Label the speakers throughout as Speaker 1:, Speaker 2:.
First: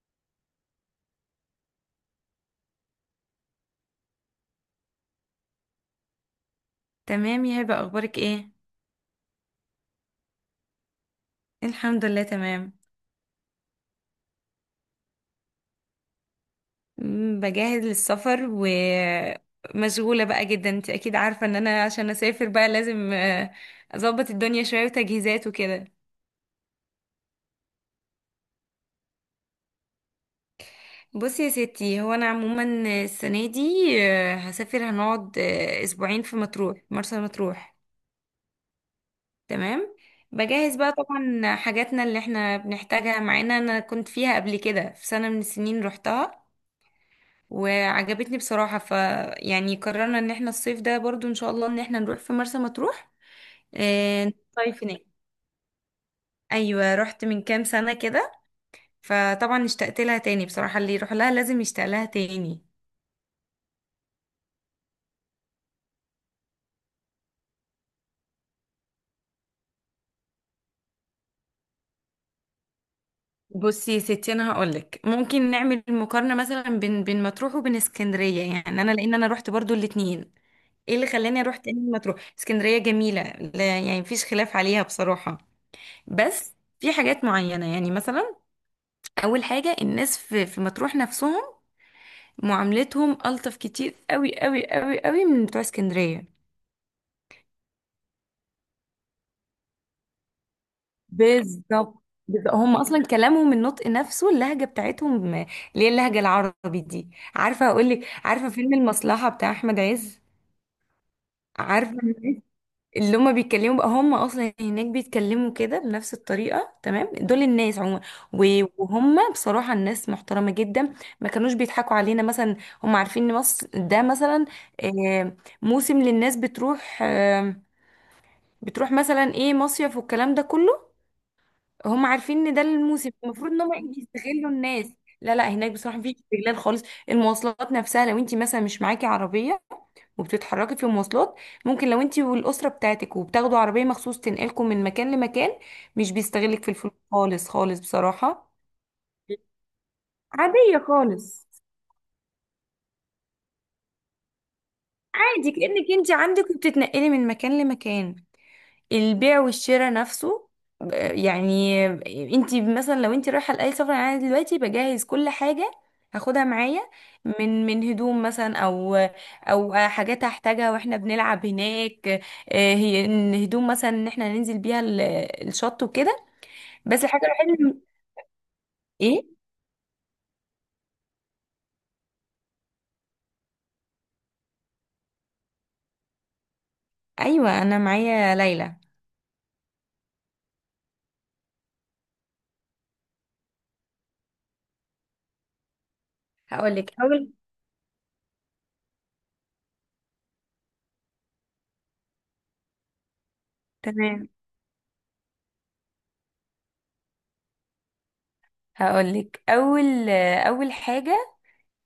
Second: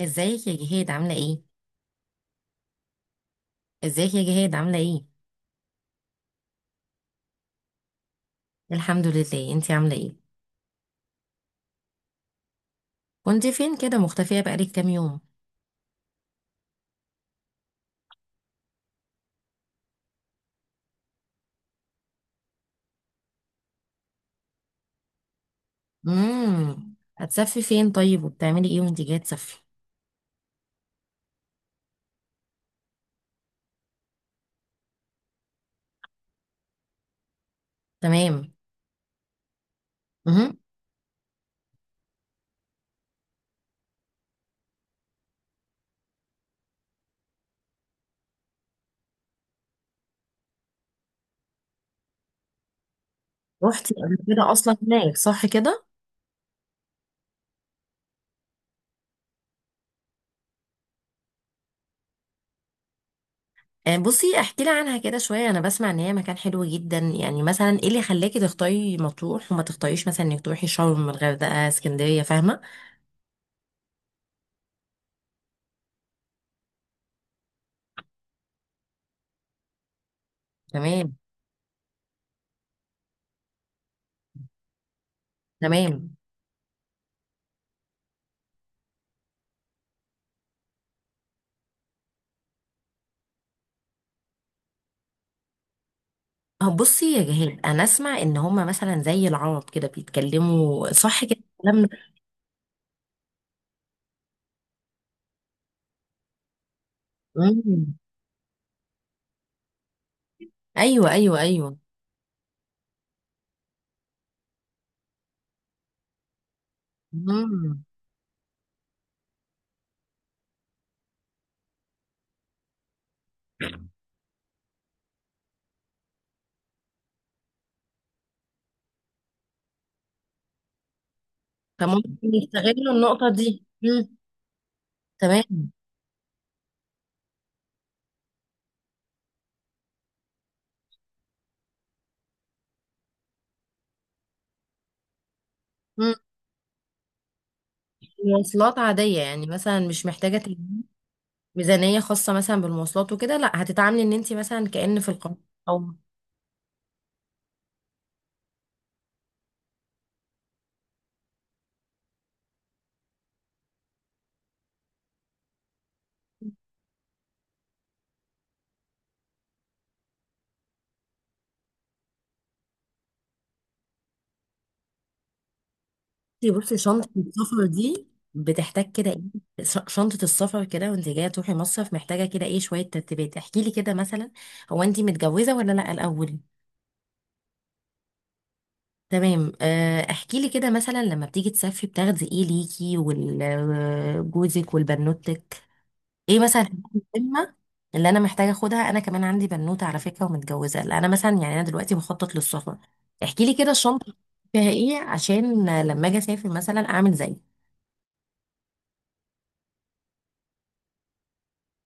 Speaker 1: ازيك يا جهاد عاملة ايه؟ ازيك يا جهاد عاملة ايه؟
Speaker 2: تمام يا هبة، أخبارك إيه؟
Speaker 1: الحمد لله، انتي عاملة ايه؟
Speaker 2: الحمد لله تمام.
Speaker 1: كنت فين كده مختفية بقالك كام يوم؟
Speaker 2: بجهز للسفر، ومشغولة بقى جدا. أنت أكيد عارفة إن أنا عشان أسافر بقى لازم أظبط الدنيا شوية وتجهيزات وكده.
Speaker 1: هتسافري فين طيب، وبتعملي ايه وانتي جاية تسافري؟
Speaker 2: بصي يا ستي، هو أنا عموما السنة دي هسافر، هنقعد أسبوعين في مطروح، مرسى مطروح.
Speaker 1: تمام.
Speaker 2: تمام.
Speaker 1: امم.
Speaker 2: بجهز بقى طبعا حاجاتنا اللي احنا بنحتاجها معانا. أنا كنت فيها قبل كده في سنة من السنين، روحتها وعجبتني بصراحة، يعني قررنا ان احنا الصيف ده برضو ان شاء الله ان احنا نروح في مرسى مطروح.
Speaker 1: روحتي قبل
Speaker 2: آه،
Speaker 1: كده اصلا
Speaker 2: نصيف هناك.
Speaker 1: هناك، صح كده؟
Speaker 2: ايوه، رحت من كام سنة كده، فطبعا اشتقت لها تاني بصراحة، اللي يروح لها لازم يشتاق لها تاني.
Speaker 1: بصي احكي لي عنها كده شوية، انا بسمع ان هي مكان حلو جدا، يعني مثلا ايه اللي خلاكي تختاري مطروح وما تختاريش مثلا انك تروحي شرم الغردقة اسكندرية، فاهمة؟
Speaker 2: بصي يا ستي، انا هقولك ممكن نعمل مقارنة مثلا بين مطروح وبين اسكندرية. يعني انا، لان انا رحت برضو الاتنين، ايه اللي
Speaker 1: تمام.
Speaker 2: خلاني اروح تاني مطروح؟ اسكندرية جميلة، لا يعني مفيش خلاف عليها بصراحة.
Speaker 1: تمام.
Speaker 2: بس في حاجات معينة، يعني مثلا اول حاجه الناس في مطروح نفسهم، معاملتهم الطف كتير قوي قوي قوي قوي من بتوع اسكندريه.
Speaker 1: أه بصي يا جهاد، انا اسمع ان هما مثلا زي العرب كده بيتكلموا، صح كده الكلام ده؟
Speaker 2: بالظبط، بالظبط. هم اصلا كلامهم، النطق نفسه، اللهجه بتاعتهم اللي هي اللهجه العربي دي. عارفه اقول
Speaker 1: مم.
Speaker 2: لك، عارفه فيلم المصلحه بتاع احمد عز؟
Speaker 1: ايوه ايوه ايوه.
Speaker 2: عارفه اللي هما بيتكلموا بقى، هما اصلا هناك بيتكلموا كده بنفس الطريقه، تمام. دول الناس
Speaker 1: مم.
Speaker 2: عموما، وهما بصراحه الناس محترمه جدا، ما كانوش بيضحكوا علينا مثلا. هما عارفين ان مصر ده مثلا آه، موسم للناس بتروح مثلا ايه، مصيف والكلام ده كله. هم
Speaker 1: فممكن
Speaker 2: عارفين ان ده
Speaker 1: يستغلوا
Speaker 2: الموسم
Speaker 1: النقطه
Speaker 2: المفروض ان
Speaker 1: دي.
Speaker 2: هم
Speaker 1: مم.
Speaker 2: يستغلوا الناس. لا لا،
Speaker 1: تمام.
Speaker 2: هناك بصراحه مفيش استغلال خالص. المواصلات نفسها، لو انت مثلا مش معاكي عربيه وبتتحركي في المواصلات، ممكن لو انت والاسره بتاعتك وبتاخدوا عربيه مخصوص تنقلكم من مكان لمكان، مش
Speaker 1: مم.
Speaker 2: بيستغلك في الفلوس خالص خالص بصراحه.
Speaker 1: مواصلات عاديه يعني، مثلا مش محتاجه
Speaker 2: عاديه
Speaker 1: تجيبي
Speaker 2: خالص.
Speaker 1: ميزانيه خاصه مثلا بالمواصلات وكده، لا هتتعاملي ان انت مثلا كأن في القاهره.
Speaker 2: عادي
Speaker 1: او
Speaker 2: كانك انت عندك وبتتنقلي من مكان لمكان. البيع والشراء نفسه، يعني انت مثلا، لو انت رايحه لاي سفر، يعني انا دلوقتي بجهز كل حاجه هاخدها معايا، من هدوم مثلا، او حاجات هحتاجها واحنا بنلعب هناك، هي ان هدوم مثلا ان احنا ننزل بيها الشط وكده.
Speaker 1: بصي
Speaker 2: بس
Speaker 1: شنطة
Speaker 2: الحاجه الوحيده
Speaker 1: السفر دي بتحتاج كده
Speaker 2: ايه.
Speaker 1: ايه، شنطة السفر كده وانت جاية تروحي مصيف، محتاجة كده ايه شوية ترتيبات، احكي لي كده مثلا. هو انت متجوزة ولا لا الأول؟
Speaker 2: ايوه، انا معايا ليلى.
Speaker 1: تمام. احكي لي كده مثلا لما بتيجي تسافري بتاخدي ايه ليكي وجوزك والبنوتك. ايه مثلا
Speaker 2: هقول لك
Speaker 1: الحاجات
Speaker 2: اول.
Speaker 1: المهمة اللي انا محتاجة اخدها؟ انا كمان عندي بنوتة على فكرة ومتجوزة. لا، انا مثلا يعني انا دلوقتي بخطط للسفر. احكي لي كده الشنطة
Speaker 2: تمام.
Speaker 1: فيها ايه، عشان لما اجي اسافر مثلا اعمل زي.
Speaker 2: هقول لك اول، اول حاجه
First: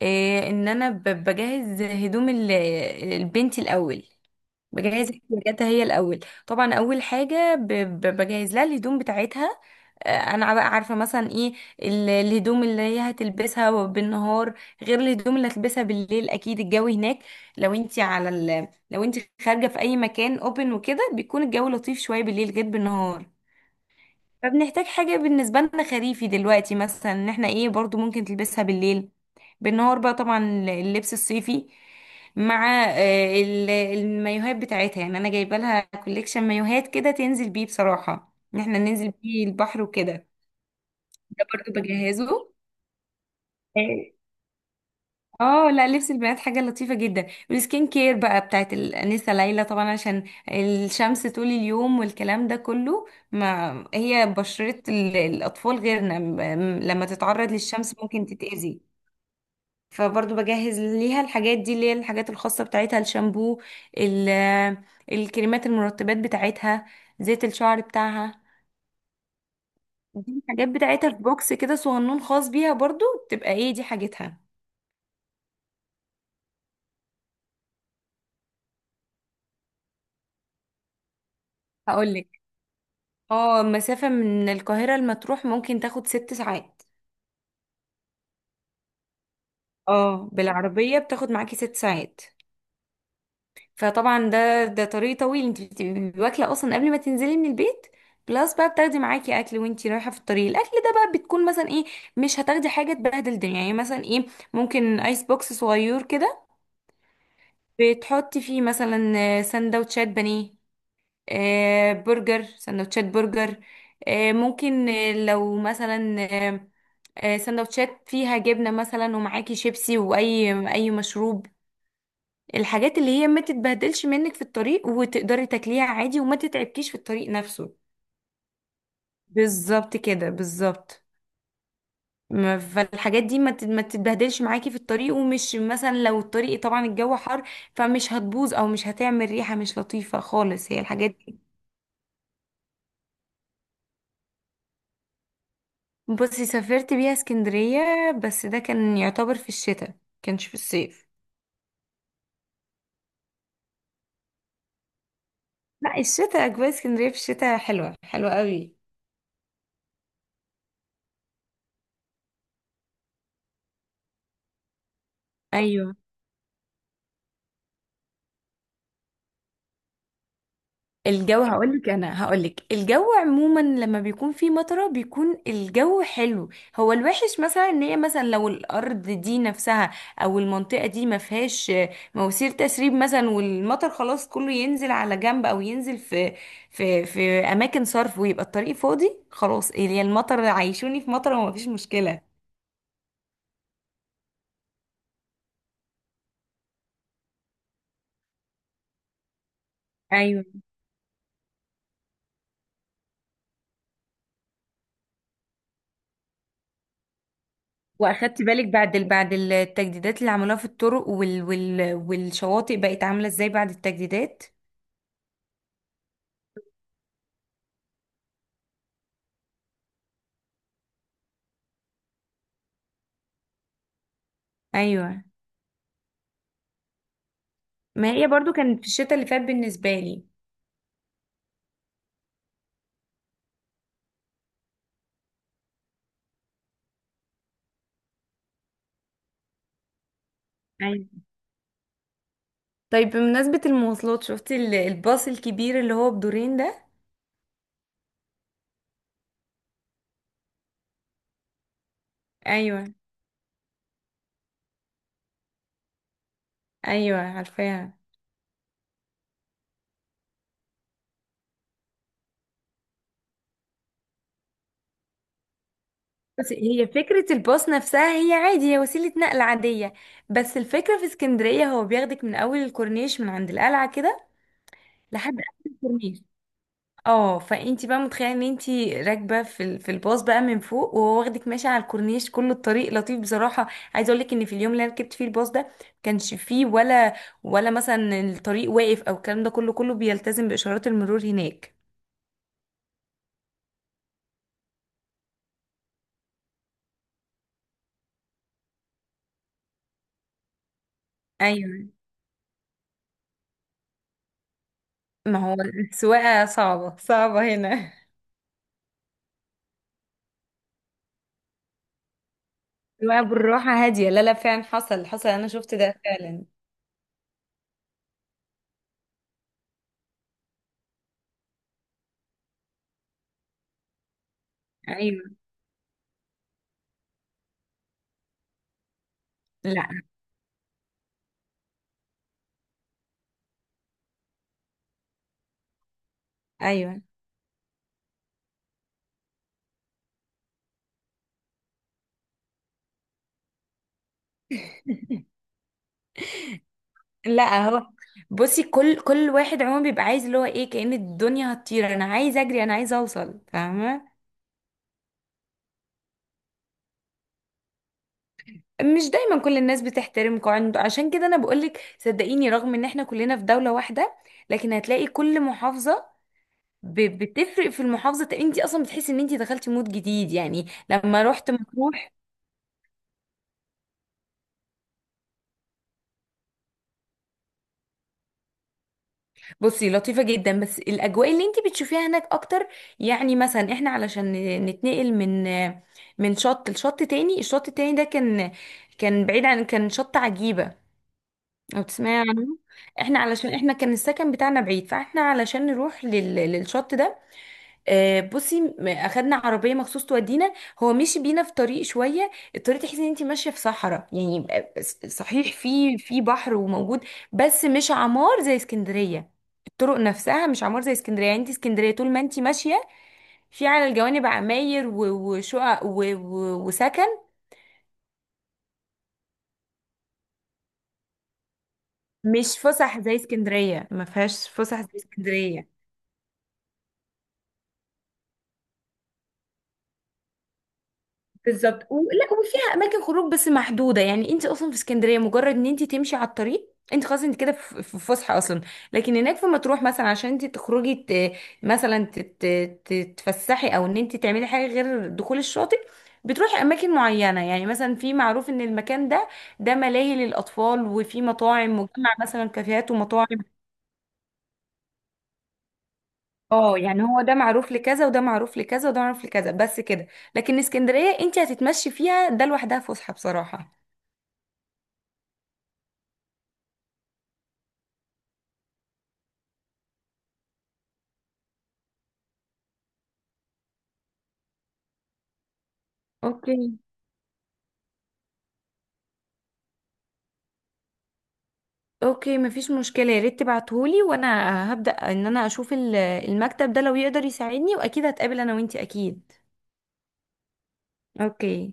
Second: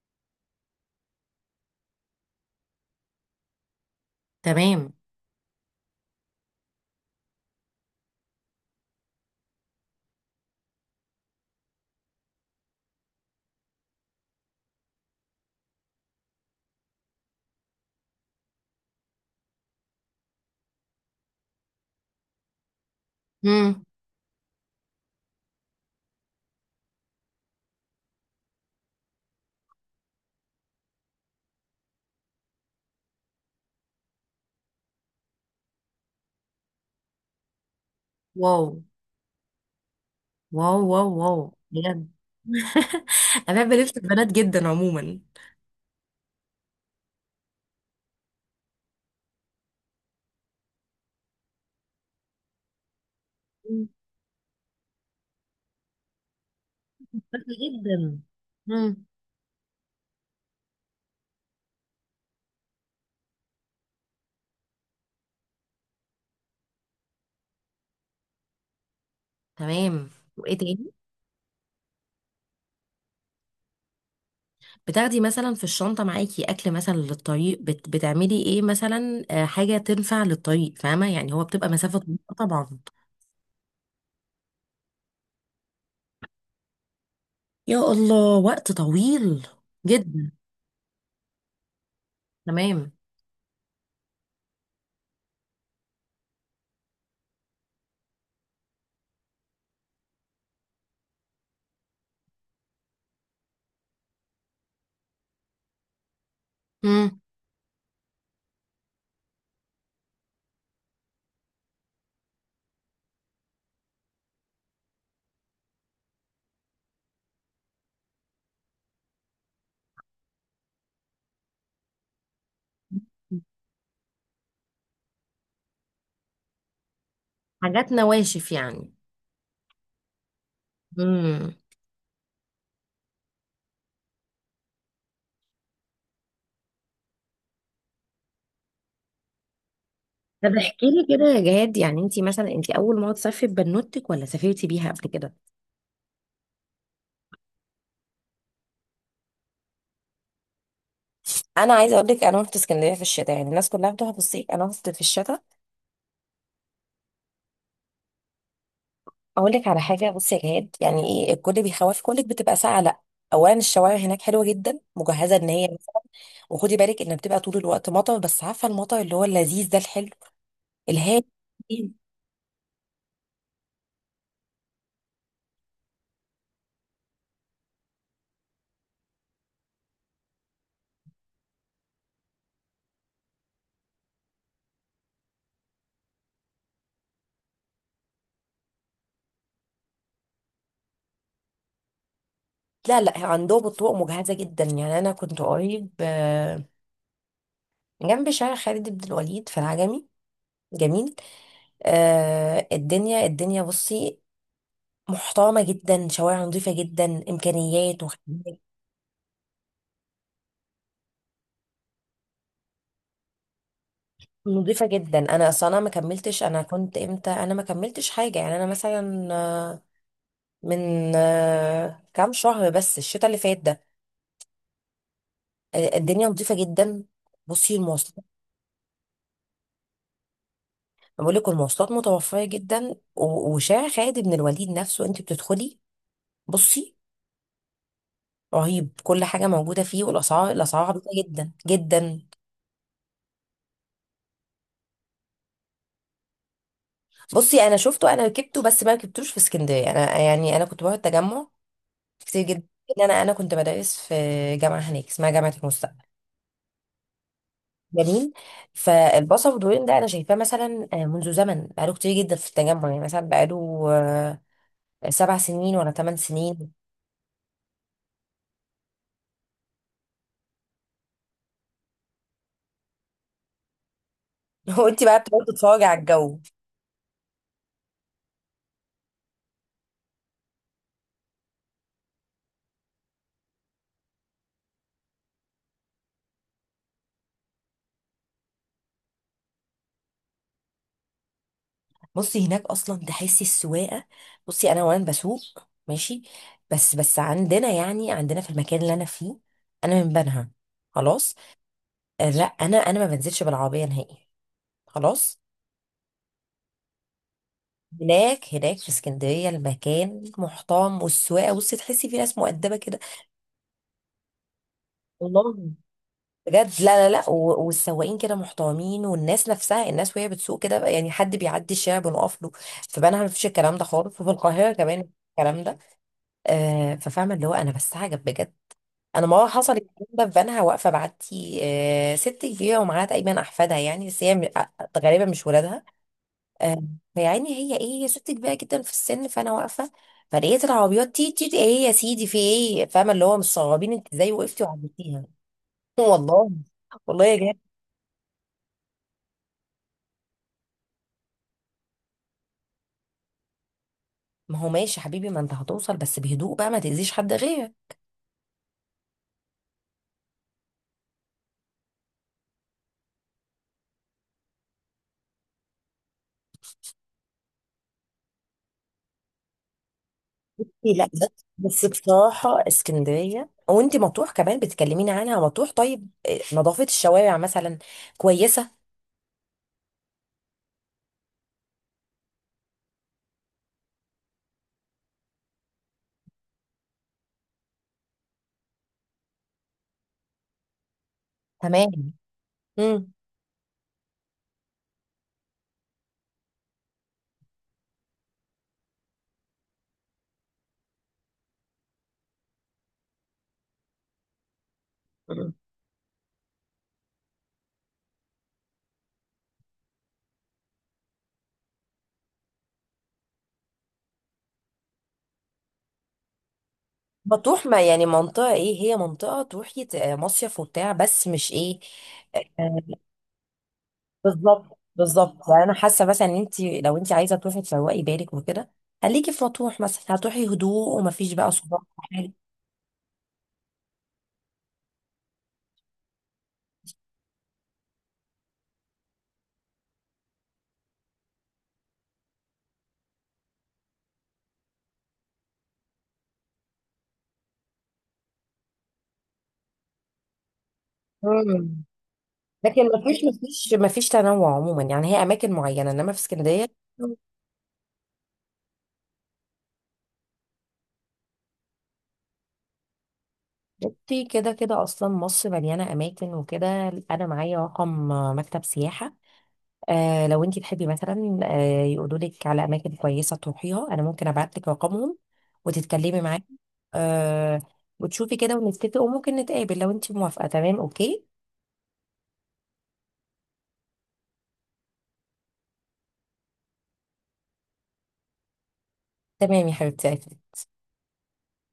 Speaker 2: إيه، ان انا بجهز هدوم البنت الاول،
Speaker 1: تمام.
Speaker 2: بجهز احتياجاتها هي الاول. طبعا اول حاجه بجهز لها الهدوم بتاعتها. انا بقى عارفه مثلا ايه الهدوم اللي هي هتلبسها بالنهار، غير الهدوم اللي هتلبسها بالليل. اكيد الجو هناك، لو انت خارجه في اي مكان اوبن وكده، بيكون الجو لطيف شويه بالليل غير بالنهار.
Speaker 1: مم.
Speaker 2: فبنحتاج حاجة بالنسبة لنا خريفي دلوقتي، مثلا ان احنا ايه، برضو ممكن تلبسها بالليل. بالنهار بقى طبعا اللبس الصيفي، مع المايوهات بتاعتها. يعني انا جايبه لها كوليكشن مايوهات كده تنزل بيه، بصراحة ان
Speaker 1: واو.
Speaker 2: احنا ننزل بيه البحر وكده.
Speaker 1: واو واو
Speaker 2: ده
Speaker 1: واو.
Speaker 2: برضو
Speaker 1: بجد.
Speaker 2: بجهزه.
Speaker 1: انا بحب لبس البنات جدا عموما.
Speaker 2: اه، لا، لبس البنات حاجة لطيفة جدا. والسكين كير بقى بتاعت الأنسة ليلى طبعا، عشان الشمس طول اليوم والكلام ده كله. ما
Speaker 1: مم.
Speaker 2: هي بشرة الأطفال غيرنا، لما
Speaker 1: شكرا
Speaker 2: تتعرض للشمس
Speaker 1: جدا.
Speaker 2: ممكن تتأذي.
Speaker 1: مم.
Speaker 2: فبرضه بجهز ليها الحاجات دي، اللي هي الحاجات الخاصة بتاعتها، الشامبو، ال- الكريمات، المرطبات بتاعتها، زيت الشعر بتاعها.
Speaker 1: تمام.
Speaker 2: دي
Speaker 1: وايه
Speaker 2: الحاجات
Speaker 1: تاني؟
Speaker 2: بتاعتها في بوكس كده صغنون خاص بيها برضه، تبقى ايه دي حاجتها.
Speaker 1: بتاخدي مثلا في الشنطه معاكي اكل مثلا للطريق؟ بتعملي ايه مثلا، حاجه تنفع للطريق، فاهمه يعني هو بتبقى مسافه طويله
Speaker 2: هقولك،
Speaker 1: طبعا.
Speaker 2: اه مسافة من القاهرة لمطروح ممكن تاخد 6 ساعات.
Speaker 1: يا الله، وقت طويل
Speaker 2: اه،
Speaker 1: جدا.
Speaker 2: بالعربية بتاخد معاكي 6 ساعات.
Speaker 1: تمام.
Speaker 2: فطبعا ده طريق طويل. انت بتبقي واكلة اصلا قبل ما تنزلي من البيت، بلس بقى بتاخدي معاكي اكل وانتي رايحة في الطريق. الاكل ده بقى بتكون مثلا ايه، مش هتاخدي حاجة تبهدل الدنيا، يعني مثلا ايه، ممكن ايس بوكس صغير كده
Speaker 1: مم.
Speaker 2: بتحطي فيه مثلا سندوتشات بانيه، برجر، سندوتشات برجر، ممكن لو مثلا سندوتشات فيها جبنة مثلا، ومعاكي شيبسي وأي مشروب. الحاجات اللي هي ما تتبهدلش منك في الطريق وتقدري تاكليها عادي وما تتعبكيش في الطريق نفسه.
Speaker 1: حاجات نواشف يعني.
Speaker 2: بالظبط كده، بالظبط.
Speaker 1: امم.
Speaker 2: فالحاجات دي ما تتبهدلش معاكي في الطريق، ومش مثلا، لو الطريق طبعا الجو حر، فمش هتبوظ او مش هتعمل ريحة مش لطيفة
Speaker 1: طب
Speaker 2: خالص، هي
Speaker 1: احكي
Speaker 2: الحاجات
Speaker 1: لي كده
Speaker 2: دي.
Speaker 1: يا جهاد، يعني انت مثلا انت اول مره تسافري ببنوتك ولا سافرتي بيها قبل كده؟
Speaker 2: بصي، سافرت بيها اسكندرية، بس ده كان يعتبر في الشتاء، كانش في الصيف.
Speaker 1: انا عايزه اقول لك انا رحت اسكندريه في الشتاء، يعني الناس كلها بتروح في الصيف انا رحت في الشتاء.
Speaker 2: لا، الشتاء اجواء اسكندرية في الشتاء حلوة حلوة قوي.
Speaker 1: اقول لك على حاجه بصي يا جهاد، يعني ايه الكل بيخوف كلك بتبقى ساقعه؟ لا. اولا الشوارع هناك حلوه جدا مجهزه ان هي.
Speaker 2: ايوه.
Speaker 1: وخدي بالك ان بتبقى طول الوقت مطر، بس عارفه المطر اللي هو اللذيذ ده، الحلو الهادي.
Speaker 2: الجو هقولك انا هقولك الجو عموما لما بيكون فيه مطره بيكون الجو حلو. هو الوحش مثلا ان هي، مثلا لو الارض دي نفسها او المنطقه دي ما فيهاش مواسير تسريب مثلا، والمطر خلاص كله ينزل على جنب او ينزل في في اماكن صرف ويبقى الطريق فاضي خلاص. هي المطر عايشوني في مطره وما فيش مشكله.
Speaker 1: لا لا، عندهم الطرق مجهزه جدا. يعني انا كنت قريب جنب شارع خالد بن الوليد في العجمي.
Speaker 2: ايوه.
Speaker 1: جميل. آه، الدنيا بصي محترمه جدا، شوارع نظيفه جدا، امكانيات
Speaker 2: واخدت
Speaker 1: وخدمات
Speaker 2: بالك بعد التجديدات اللي عملوها في الطرق والشواطئ بقت عامله ازاي بعد التجديدات؟
Speaker 1: نضيفة جدا. انا كنت امتى؟ انا ما كملتش حاجة يعني. انا مثلا من كام شهر بس، الشتاء اللي فات ده.
Speaker 2: ايوه،
Speaker 1: الدنيا نضيفة جدا. بصي
Speaker 2: ما
Speaker 1: المواصلات،
Speaker 2: هي برضو كانت في الشتاء اللي فات بالنسبة لي.
Speaker 1: أنا بقول لك المواصلات متوفرة جدا، وشارع خالد بن الوليد نفسه انت بتدخلي، بصي رهيب، كل حاجة موجودة فيه. والاسعار الاسعار
Speaker 2: ايوه.
Speaker 1: عبيطة جدا جدا.
Speaker 2: طيب بمناسبة المواصلات، شفتي الباص الكبير اللي هو بدورين ده؟
Speaker 1: بصي انا شفته، انا ركبته بس ما ركبتوش في اسكندرية. انا يعني انا كنت بروح التجمع كتير جدا،
Speaker 2: ايوه،
Speaker 1: لأن انا كنت بدرس في جامعة هناك اسمها جامعة المستقبل.
Speaker 2: ايوه، عارفاها.
Speaker 1: جميل. فالبصل والدورين ده انا شايفاه مثلا منذ زمن، بقاله كتير جدا في التجمع. يعني مثلا بقاله 7 سنين ولا ثمان
Speaker 2: بس
Speaker 1: سنين
Speaker 2: هي فكرة الباص نفسها، هي عادي، هي وسيلة نقل عادية، بس الفكرة في اسكندرية هو بياخدك من أول الكورنيش، من عند القلعة كده،
Speaker 1: وانت بقى
Speaker 2: لحد
Speaker 1: بتقعدي
Speaker 2: آخر
Speaker 1: تتفرجي على
Speaker 2: الكورنيش.
Speaker 1: الجو.
Speaker 2: اه، فانتي بقى متخيله ان انتي راكبه في الباص بقى من فوق، وهو واخدك ماشيه على الكورنيش، كل الطريق لطيف بصراحه. عايزه اقول لك ان في اليوم اللي انا ركبت فيه الباص ده، كانش فيه ولا مثلا الطريق واقف او الكلام ده كله بيلتزم باشارات المرور هناك.
Speaker 1: بصي هناك اصلا تحسي السواقه، بصي انا وانا بسوق ماشي. بس عندنا، يعني عندنا في المكان اللي انا فيه، انا من بنها، خلاص.
Speaker 2: ايوه،
Speaker 1: لا، انا ما بنزلش بالعربيه نهائي،
Speaker 2: ما
Speaker 1: خلاص.
Speaker 2: هو السواقه صعبه صعبه هنا.
Speaker 1: هناك في اسكندريه المكان محترم، والسواقه بصي، تحسي في ناس مؤدبه كده.
Speaker 2: السواقه بالراحه هاديه، لا لا، فعلا حصل، حصل، انا
Speaker 1: والله.
Speaker 2: شفت ده فعلا.
Speaker 1: بجد. لا لا لا، والسواقين كده محترمين، والناس نفسها الناس وهي بتسوق كده بقى، يعني حد بيعدي الشارع بنقف له. في بنها مفيش الكلام ده خالص، وفي القاهرة كمان مفيش
Speaker 2: ايوه،
Speaker 1: الكلام ده. آه، ففاهمة اللي هو أنا بستعجب بجد. أنا مرة حصل
Speaker 2: لا،
Speaker 1: الكلام ده في بنها، واقفة بعدي آه ست كبيرة ومعاها تقريبا أحفادها يعني، بس هي غالبا مش ولادها. آه.
Speaker 2: ايوه،
Speaker 1: فيعني هي إيه، هي ست كبيرة جدا في السن، فأنا واقفة. فلقيت العربيات تي تي تي، إيه يا سيدي، في إيه؟ فاهمة اللي هو مستغربين أنت إزاي وقفتي وعديتيها. والله. والله يا.
Speaker 2: لا هو، بصي كل واحد عموما بيبقى عايز اللي هو ايه، كأن الدنيا هتطير، انا عايز اجري، انا عايز اوصل، فاهمه.
Speaker 1: ما هو ماشي حبيبي، ما انت هتوصل بس بهدوء بقى، ما تأذيش حد غيرك.
Speaker 2: مش دايما كل الناس بتحترم قواعد، عشان كده انا بقولك صدقيني، رغم ان احنا كلنا في دولة واحدة لكن هتلاقي كل محافظة بتفرق في المحافظة، انت اصلا بتحسي ان انت دخلتي مود جديد يعني
Speaker 1: لا
Speaker 2: لما
Speaker 1: بس،
Speaker 2: رحت مطروح.
Speaker 1: بصراحة اسكندرية، وانت مطروح كمان بتكلميني عنها مطروح، طيب نظافة الشوارع مثلا كويسة؟
Speaker 2: بصي، لطيفة جدا، بس الأجواء اللي انتي بتشوفيها هناك أكتر. يعني مثلا احنا علشان نتنقل من شط لشط تاني، الشط التاني ده كان بعيد، عن، كان شط عجيبة لو
Speaker 1: تمام.
Speaker 2: تسمعي عنه.
Speaker 1: امم.
Speaker 2: احنا كان السكن بتاعنا بعيد، فاحنا علشان نروح للشط ده، بصي اخدنا عربيه مخصوص تودينا. هو مشي بينا في طريق، شويه الطريق تحسي ان انت ماشيه في صحراء، يعني صحيح
Speaker 1: مم.
Speaker 2: في بحر وموجود، بس مش عمار زي اسكندريه. الطرق نفسها مش عمار زي اسكندريه، يعني انت اسكندريه طول ما انت ماشيه، في على الجوانب عماير وشقق وسكن.
Speaker 1: مطروح ما يعني منطقة ايه، هي منطقة تروحي مصيف وبتاع، بس مش ايه.
Speaker 2: مش
Speaker 1: آه،
Speaker 2: فسح زي اسكندريه، ما فيهاش
Speaker 1: بالظبط
Speaker 2: فسح زي
Speaker 1: بالظبط، يعني
Speaker 2: اسكندريه.
Speaker 1: انا حاسة مثلا ان انت لو انت عايزة تروحي تروقي بالك وكده، خليكي في مطروح مثلا، هتروحي هدوء ومفيش بقى صداع
Speaker 2: بالظبط،
Speaker 1: ولا
Speaker 2: ولا وفيها اماكن خروج بس محدوده. يعني انت اصلا في اسكندريه مجرد ان انت تمشي على الطريق انت خلاص، انت كده في فسحه اصلا. لكن هناك في مطروح مثلا عشان انت تخرجي مثلا تتفسحي، او ان انت تعملي حاجه غير دخول الشاطئ، بتروحي اماكن معينه، يعني مثلا في معروف ان المكان ده ملاهي للاطفال، وفي
Speaker 1: حاجة.
Speaker 2: مطاعم مجمع مثلا،
Speaker 1: لكن
Speaker 2: كافيهات
Speaker 1: ما فيش
Speaker 2: ومطاعم.
Speaker 1: ما فيش ما فيش تنوع عموما، يعني هي اماكن معينه، انما في اسكندريه.
Speaker 2: اه، يعني هو ده معروف لكذا، وده معروف لكذا، وده معروف لكذا، بس كده. لكن اسكندريه انت هتتمشي فيها ده لوحدها فسحه بصراحه.
Speaker 1: بصي كده كده اصلا مصر مليانه اماكن وكده. انا معايا رقم مكتب سياحه، آه لو انت تحبي مثلا آه يقولوا لك على اماكن كويسه تروحيها، انا ممكن ابعت لك رقمهم وتتكلمي معاهم.
Speaker 2: اوكي.
Speaker 1: آه. وتشوفي كده ونتفق، وممكن نتقابل لو انت موافقه. تمام. اوكي.
Speaker 2: اوكي، مفيش مشكلة، يا ريت تبعتهولي، وانا هبدأ ان انا اشوف المكتب ده لو يقدر يساعدني، واكيد هتقابل انا وانتي اكيد.
Speaker 1: تمام يا حبيبتي.
Speaker 2: اوكي.